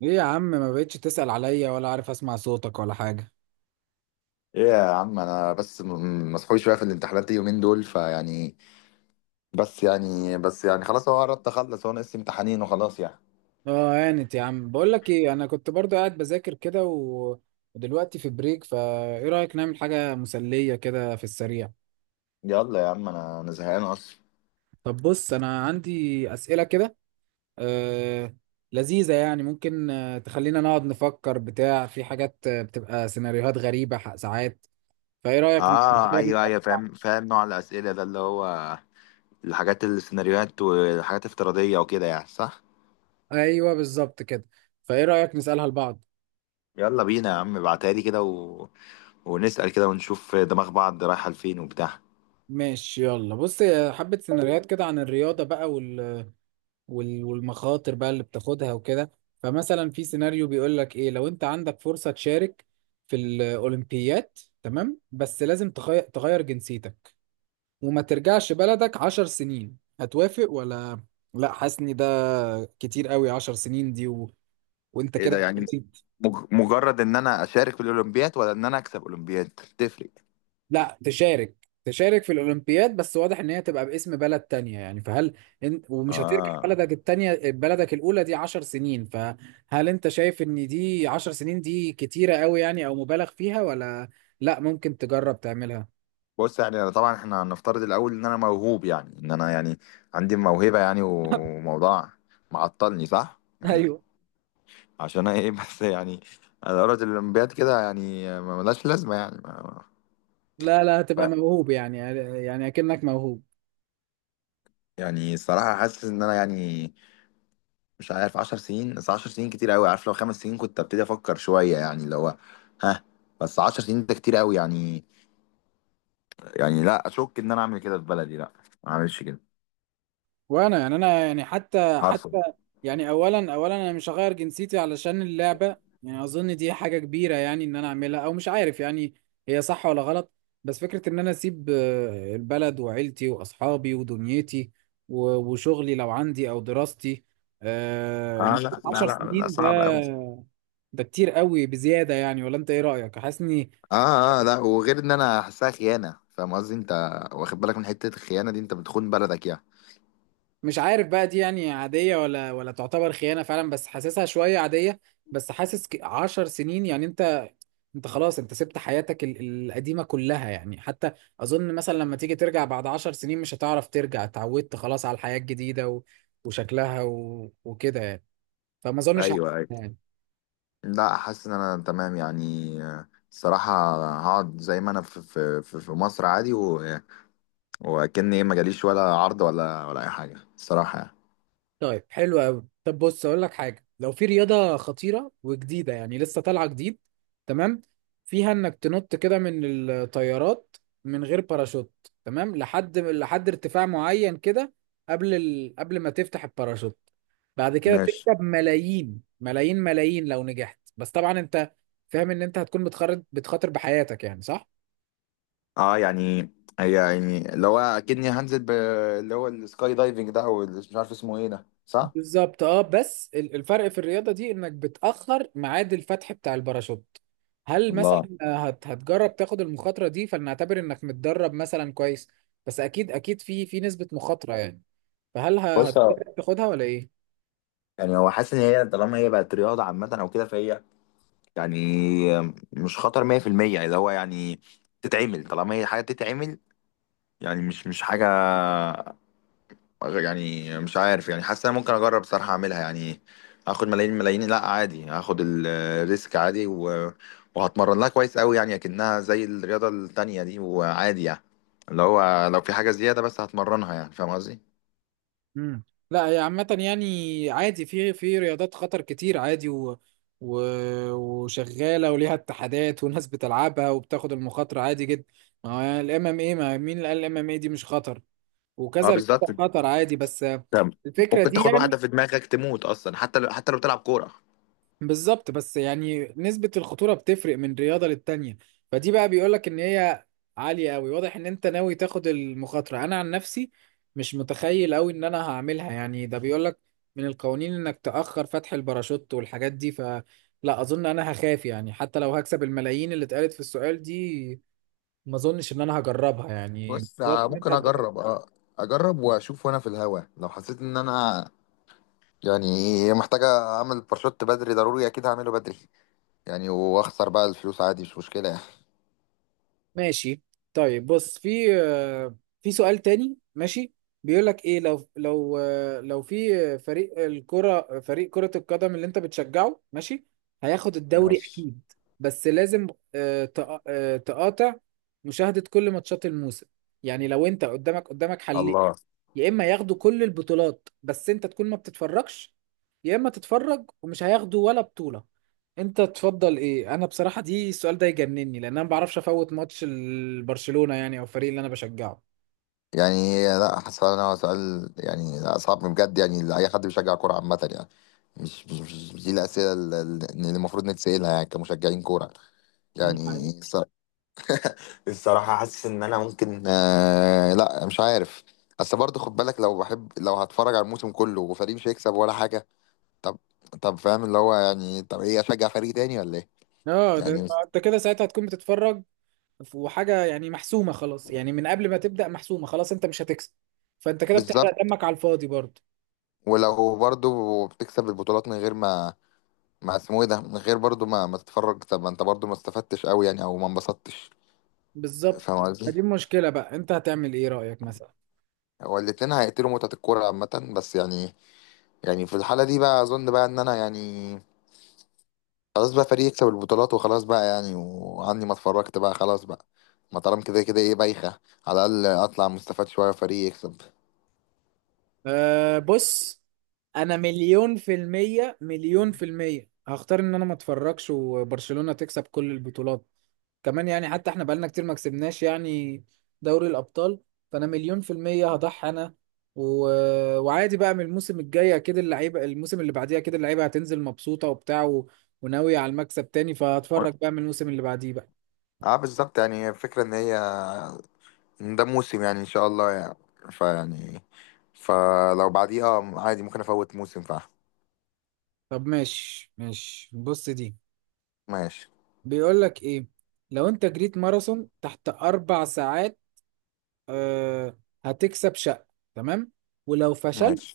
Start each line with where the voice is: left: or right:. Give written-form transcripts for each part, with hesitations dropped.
right: ليه يا عم ما بقتش تسأل عليا ولا عارف اسمع صوتك ولا حاجة؟
left: ايه يا عم، انا بس مسحول شويه في الامتحانات اليومين دول فيعني. بس يعني خلاص، هو قربت اخلص، هو ناقص امتحانين وخلاص يعني.
right: اه، هانت يا عم. بقول لك ايه، انا كنت برضو قاعد بذاكر كده ودلوقتي في بريك، فايه رأيك نعمل حاجة مسلية كده في السريع؟
left: يلا يا عم، انا زهقان اصلا.
right: طب بص، انا عندي أسئلة كده آه... لذيذة، يعني ممكن تخلينا نقعد نفكر بتاع في حاجات بتبقى سيناريوهات غريبة ساعات. فايه رأيك
left: اه
right: نجرب-
left: ايوه ايوه، فاهم فاهم نوع الاسئله ده، اللي هو الحاجات السيناريوهات والحاجات الافتراضيه وكده يعني، صح.
right: ايوه بالظبط كده. فايه رأيك نسألها لبعض؟
left: يلا بينا يا عم، ابعتها لي كده ونسال كده ونشوف دماغ بعض رايحه لفين وبتاع.
right: ماشي، يلا بص. حبة سيناريوهات كده عن الرياضة بقى، والمخاطر بقى اللي بتاخدها وكده. فمثلا في سيناريو بيقول لك ايه، لو انت عندك فرصة تشارك في الأولمبياد، تمام، بس لازم تغير جنسيتك وما ترجعش بلدك 10 سنين، هتوافق ولا؟ لا، حاسس ان ده كتير قوي. 10 سنين دي وانت
left: ايه ده
right: كده.
left: يعني، مجرد ان انا اشارك في الاولمبياد ولا ان انا اكسب اولمبياد؟ تفرق.
right: لا، تشارك في الأولمبياد بس، واضح إن هي تبقى باسم بلد تانية، يعني فهل ومش هترجع
left: اه،
right: بلدك التانية بلدك الأولى دي 10 سنين، فهل أنت شايف إن دي 10 سنين دي كتيرة قوي يعني، أو مبالغ فيها ولا؟ لا ممكن تجرب تعملها؟
left: بص يعني، أنا طبعا احنا هنفترض الاول ان انا موهوب يعني، ان انا يعني عندي موهبه يعني، وموضوع معطلني صح يعني.
right: ايوه،
left: عشان ايه بس يعني انا دورة الاولمبياد كده يعني ملهاش لازمه يعني.
right: لا لا، هتبقى
left: ما-
right: موهوب يعني. يعني أكنك موهوب.
left: يعني الصراحه حاسس ان انا يعني مش عارف. 10 سنين، بس 10 سنين كتير قوي، عارف لو 5 سنين كنت ابتدي افكر شويه يعني، اللي هو ها. بس 10 سنين ده كتير قوي يعني، يعني لا اشك ان انا اعمل كده في بلدي، لا ما اعملش كده.
right: وانا يعني، انا يعني حتى
left: عارفه؟
right: حتى يعني اولا انا مش هغير جنسيتي علشان اللعبه. يعني اظن دي حاجه كبيره يعني، ان انا اعملها، او مش عارف يعني هي صح ولا غلط. بس فكره ان انا اسيب البلد وعيلتي واصحابي ودنيتي وشغلي لو عندي او دراستي
left: اه
right: لمده
left: لا لا
right: 10
left: لا، لا
right: سنين،
left: صعب
right: ده
left: قوي.
right: ده كتير قوي بزياده يعني. ولا انت ايه رايك، حاسس اني
left: اه اه لا، وغير ان انا حاسسها خيانه، فاهم قصدي انت؟ واخد بالك من حته الخيانه دي؟ انت بتخون بلدك يعني.
right: مش عارف بقى دي يعني عاديه ولا تعتبر خيانه فعلا، بس حاسسها شويه عاديه. بس حاسس 10 سنين يعني انت خلاص، انت سبت حياتك القديمة كلها يعني. حتى اظن مثلا لما تيجي ترجع بعد 10 سنين مش هتعرف ترجع، اتعودت خلاص على الحياة الجديدة وشكلها وكده يعني. فما اظنش هعمل
left: ايوه ايوه،
right: يعني.
left: لا حاسس ان انا تمام يعني، الصراحه هقعد زي ما انا في مصر عادي، وكأني ايه ما جاليش ولا عرض ولا اي حاجه الصراحه يعني.
right: طيب، حلو قوي. طب بص، اقول لك حاجه، لو في رياضه خطيره وجديده، يعني لسه طالعه جديد، تمام، فيها انك تنط كده من الطيارات من غير باراشوت، تمام، لحد ارتفاع معين كده، قبل ما تفتح الباراشوت، بعد كده
left: ماشي.
right: تكسب ملايين ملايين ملايين لو نجحت، بس طبعا انت فاهم ان انت هتكون بتخرج بتخاطر بحياتك يعني، صح؟
left: اه يعني، هي يعني اللي هو اكني هنزل اللي هو السكاي دايفنج ده، او اللي مش عارف اسمه ايه ده، صح.
right: بالظبط، اه، بس الفرق في الرياضة دي انك بتأخر ميعاد الفتح بتاع الباراشوت. هل مثلا
left: الله.
right: هتجرب تاخد المخاطرة دي؟ فلنعتبر انك متدرب مثلا كويس، بس اكيد اكيد في نسبة مخاطرة يعني، فهل
left: بص،
right: هتجرب تاخدها ولا ايه؟
left: يعني هو حاسس ان هي طالما هي بقت رياضه عامه او كده فهي يعني مش خطر 100%. اللي هو يعني تتعمل، طالما هي حاجة تتعمل يعني، مش حاجة يعني. مش عارف يعني، حاسس انا ممكن اجرب صراحة اعملها يعني. هاخد ملايين ملايين، لا عادي، هاخد الريسك عادي، وهتمرن لها كويس قوي يعني، اكنها زي الرياضة التانية دي وعادي يعني، اللي هو لو في حاجة زيادة بس هتمرنها يعني، فاهم قصدي؟
right: امم لا، هي عامة يعني عادي، في رياضات خطر كتير عادي و... وشغالة وليها اتحادات وناس بتلعبها وبتاخد المخاطرة عادي جدا. ما هو الام ام ايه، ما مين اللي قال الام ام ايه دي مش خطر؟
left: اه
right: وكذا
left: بالظبط.
right: رياضة خطر عادي، بس
left: انت
right: الفكرة
left: ممكن
right: دي
left: تاخد واحدة
right: يعني.
left: في دماغك تموت اصلا، حتى لو حتى لو بتلعب كورة.
right: بالظبط، بس يعني نسبة الخطورة بتفرق من رياضة للتانية. فدي بقى بيقولك إن هي عالية أوي، واضح إن أنت ناوي تاخد المخاطرة. أنا عن نفسي مش متخيل أوي إن أنا هعملها يعني، ده بيقولك من القوانين إنك تأخر فتح الباراشوت والحاجات دي، فلا، أظن أنا هخاف يعني، حتى لو هكسب الملايين اللي اتقالت في السؤال دي، ما أظنش إن أنا هجربها يعني،
left: بص،
right: برضه أنت.
left: ممكن اجرب اجرب واشوف وانا في الهوا، لو حسيت ان انا يعني محتاجة اعمل باراشوت بدري ضروري، اكيد هعمله بدري يعني، واخسر بقى الفلوس عادي، مش مشكلة يعني.
right: ماشي. طيب، بص، في سؤال تاني. ماشي. بيقول لك ايه، لو لو في فريق الكرة، فريق كرة القدم اللي انت بتشجعه، ماشي، هياخد الدوري
left: ماشي.
right: اكيد، بس لازم تقاطع مشاهدة كل ماتشات الموسم. يعني لو انت قدامك حل،
left: الله.
right: يا اما ياخدوا كل البطولات بس انت تكون ما بتتفرجش، يا اما تتفرج ومش هياخدوا ولا بطولة، انت تفضل ايه؟ انا بصراحة دي السؤال ده يجنني، لان انا ما بعرفش افوت ماتش برشلونة يعني، او الفريق اللي انا بشجعه.
left: يعني لا حاسس ان هو سؤال يعني، لا، صعب بجد يعني، لأي حد بيشجع كورة عامة يعني. مش دي الأسئلة اللي المفروض نتسألها يعني كمشجعين كورة
right: دي حقيقة.
left: يعني. الصراحة حاسس إن أنا ممكن آه، لا مش عارف. بس برضه خد بالك، لو بحب لو هتفرج على الموسم كله وفريق مش هيكسب ولا حاجة. طب طب فاهم اللي هو يعني، طب إيه أشجع فريق تاني ولا إيه؟
right: اه، ده
left: يعني
right: انت كده ساعتها هتكون بتتفرج وحاجة يعني محسومة خلاص، يعني من قبل ما تبدأ محسومة خلاص، انت مش هتكسب، فانت كده بتحرق
left: بالظبط.
right: دمك على الفاضي برضه.
left: ولو برضه بتكسب البطولات من غير ما، ما اسمه إيه ده، من غير برضه ما تتفرج، طب ما أنت برضه ما استفدتش أوي يعني، أو ما انبسطتش.
right: بالظبط.
left: فاهم قصدي؟
right: فدي المشكلة بقى، انت هتعمل ايه رأيك مثلا؟
left: هو الاتنين هيقتلوا متعة الكورة عامة بس يعني. يعني في الحالة دي بقى أظن بقى إن أنا يعني خلاص بقى، فريق يكسب البطولات وخلاص بقى يعني، وعني ما اتفرجت بقى خلاص بقى، ما طالما كده كده ايه بايخة. على الأقل أطلع مستفاد شوية، فريق يكسب.
right: أه، بص، انا مليون في المية، مليون في المية هختار ان انا ما اتفرجش وبرشلونة تكسب كل البطولات. كمان يعني، حتى احنا بقالنا كتير ما كسبناش يعني دوري الابطال. فانا مليون في المية هضحي انا و... وعادي بقى، من الموسم الجاي اكيد اللعيبة، الموسم اللي بعديه اكيد اللعيبة هتنزل مبسوطة وبتاع وناوية على المكسب تاني،
left: و-
right: فهتفرج بقى من الموسم اللي بعديه بقى.
left: اه بالظبط يعني، الفكرة إن هي إن ده موسم يعني، إن شاء الله يعني، فيعني فلو بعديه اه عادي، ممكن أفوت موسم فعلا.
right: طب، ماشي ماشي، بص دي
left: ماشي.
right: بيقول لك ايه، لو انت جريت ماراثون تحت 4 ساعات آه، هتكسب شقة، تمام، ولو فشلت
left: ماشي.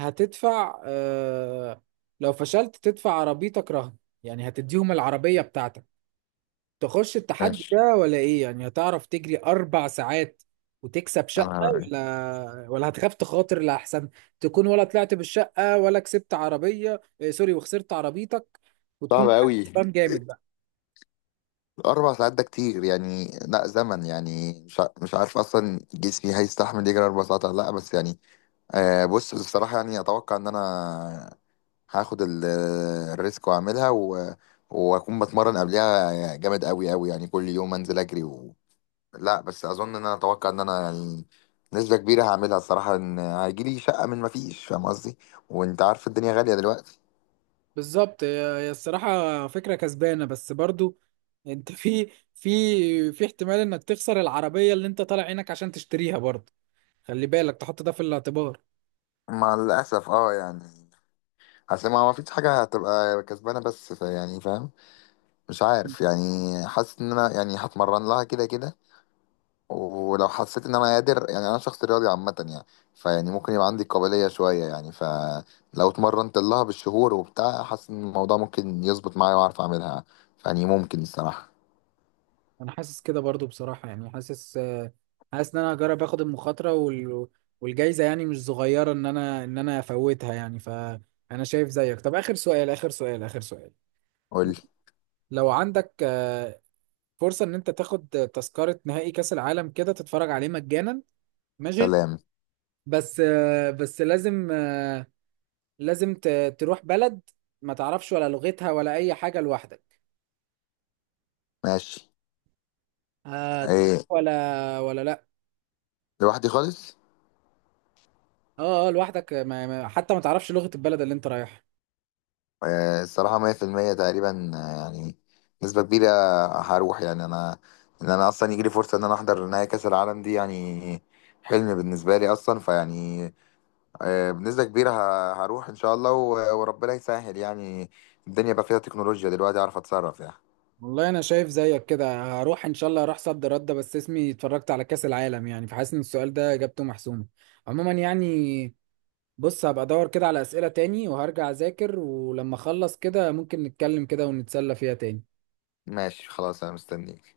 right: هتدفع آه، لو فشلت تدفع عربيتك رهن، يعني هتديهم العربية بتاعتك. تخش التحدي
left: ماشي.
right: ده ولا ايه؟ يعني هتعرف تجري 4 ساعات وتكسب
left: يا
right: شقة،
left: نهار أبيض.
right: ولا هتخاف تخاطر لأحسن تكون ولا طلعت بالشقة ولا كسبت عربية، سوري، وخسرت عربيتك
left: صعب
right: وتكون
left: أوي.
right: كسبان جامد.
left: 4 ساعات ده كتير يعني، لا زمن يعني، مش عارف أصلا جسمي هيستحمل يجري 4 ساعات ولا لأ، بس يعني آه، بص بصراحة يعني أتوقع إن أنا هاخد الريسك وأعملها، وأكون بتمرن قبلها جامد أوي أوي يعني، كل يوم أنزل أجري لا، بس أظن إن أنا أتوقع إن أنا يعني نسبة كبيرة هعملها الصراحة، إن هيجيلي شقة من مفيش، فاهم قصدي؟ وأنت عارف الدنيا غالية دلوقتي.
right: بالظبط، هي الصراحة فكرة كسبانة، بس برضو انت في في احتمال انك تخسر العربية اللي انت طالع عينك عشان تشتريها، برضو خلي بالك تحط ده في الاعتبار.
left: مع الأسف أه يعني، أصل ما فيش حاجة هتبقى كسبانة بس يعني فاهم، مش عارف يعني، حاسس إن أنا يعني هتمرن لها كده كده، ولو حسيت ان انا قادر يعني، انا شخص رياضي عامه يعني، فيعني ممكن يبقى عندي قابليه شويه يعني، فلو اتمرنت لها بالشهور وبتاع حاسس ان الموضوع ممكن يظبط معايا واعرف اعملها يعني، ممكن الصراحه.
right: انا حاسس كده برضو بصراحة، يعني حاسس ان انا هجرب اخد المخاطرة والجايزة يعني مش صغيرة ان انا افوتها يعني، فانا شايف زيك. طب اخر سؤال، اخر سؤال، اخر سؤال.
left: قول لي.
right: لو عندك فرصة ان انت تاخد تذكرة نهائي كأس العالم كده تتفرج عليه مجانا، ماشي،
left: سلام.
right: بس لازم لازم تروح بلد ما تعرفش ولا لغتها ولا اي حاجه لوحدك،
left: ماشي.
right: تروح
left: ايه
right: ولا لا؟
left: لوحدي خالص؟
right: اه اه، لوحدك، حتى ما تعرفش لغه البلد اللي انت رايحها.
left: إيه الصراحه 100% تقريبا، يعني نسبه كبيره هروح يعني. انا ان انا اصلا يجي لي فرصه ان انا احضر نهائي كاس العالم دي يعني حلم بالنسبه لي اصلا، فيعني بنسبة كبيرة هروح إن شاء الله، وربنا يسهل يعني، الدنيا بقى فيها تكنولوجيا دلوقتي، أعرف أتصرف يعني.
right: والله انا شايف زيك كده، هروح ان شاء الله، هروح صد رد، بس اسمي اتفرجت على كاس العالم يعني، فحاسس ان السؤال ده اجابته محسومه عموما يعني. بص، هبقى ادور كده على اسئله تاني وهرجع اذاكر، ولما اخلص كده ممكن نتكلم كده ونتسلى فيها تاني.
left: ماشي خلاص، أنا مستنيك.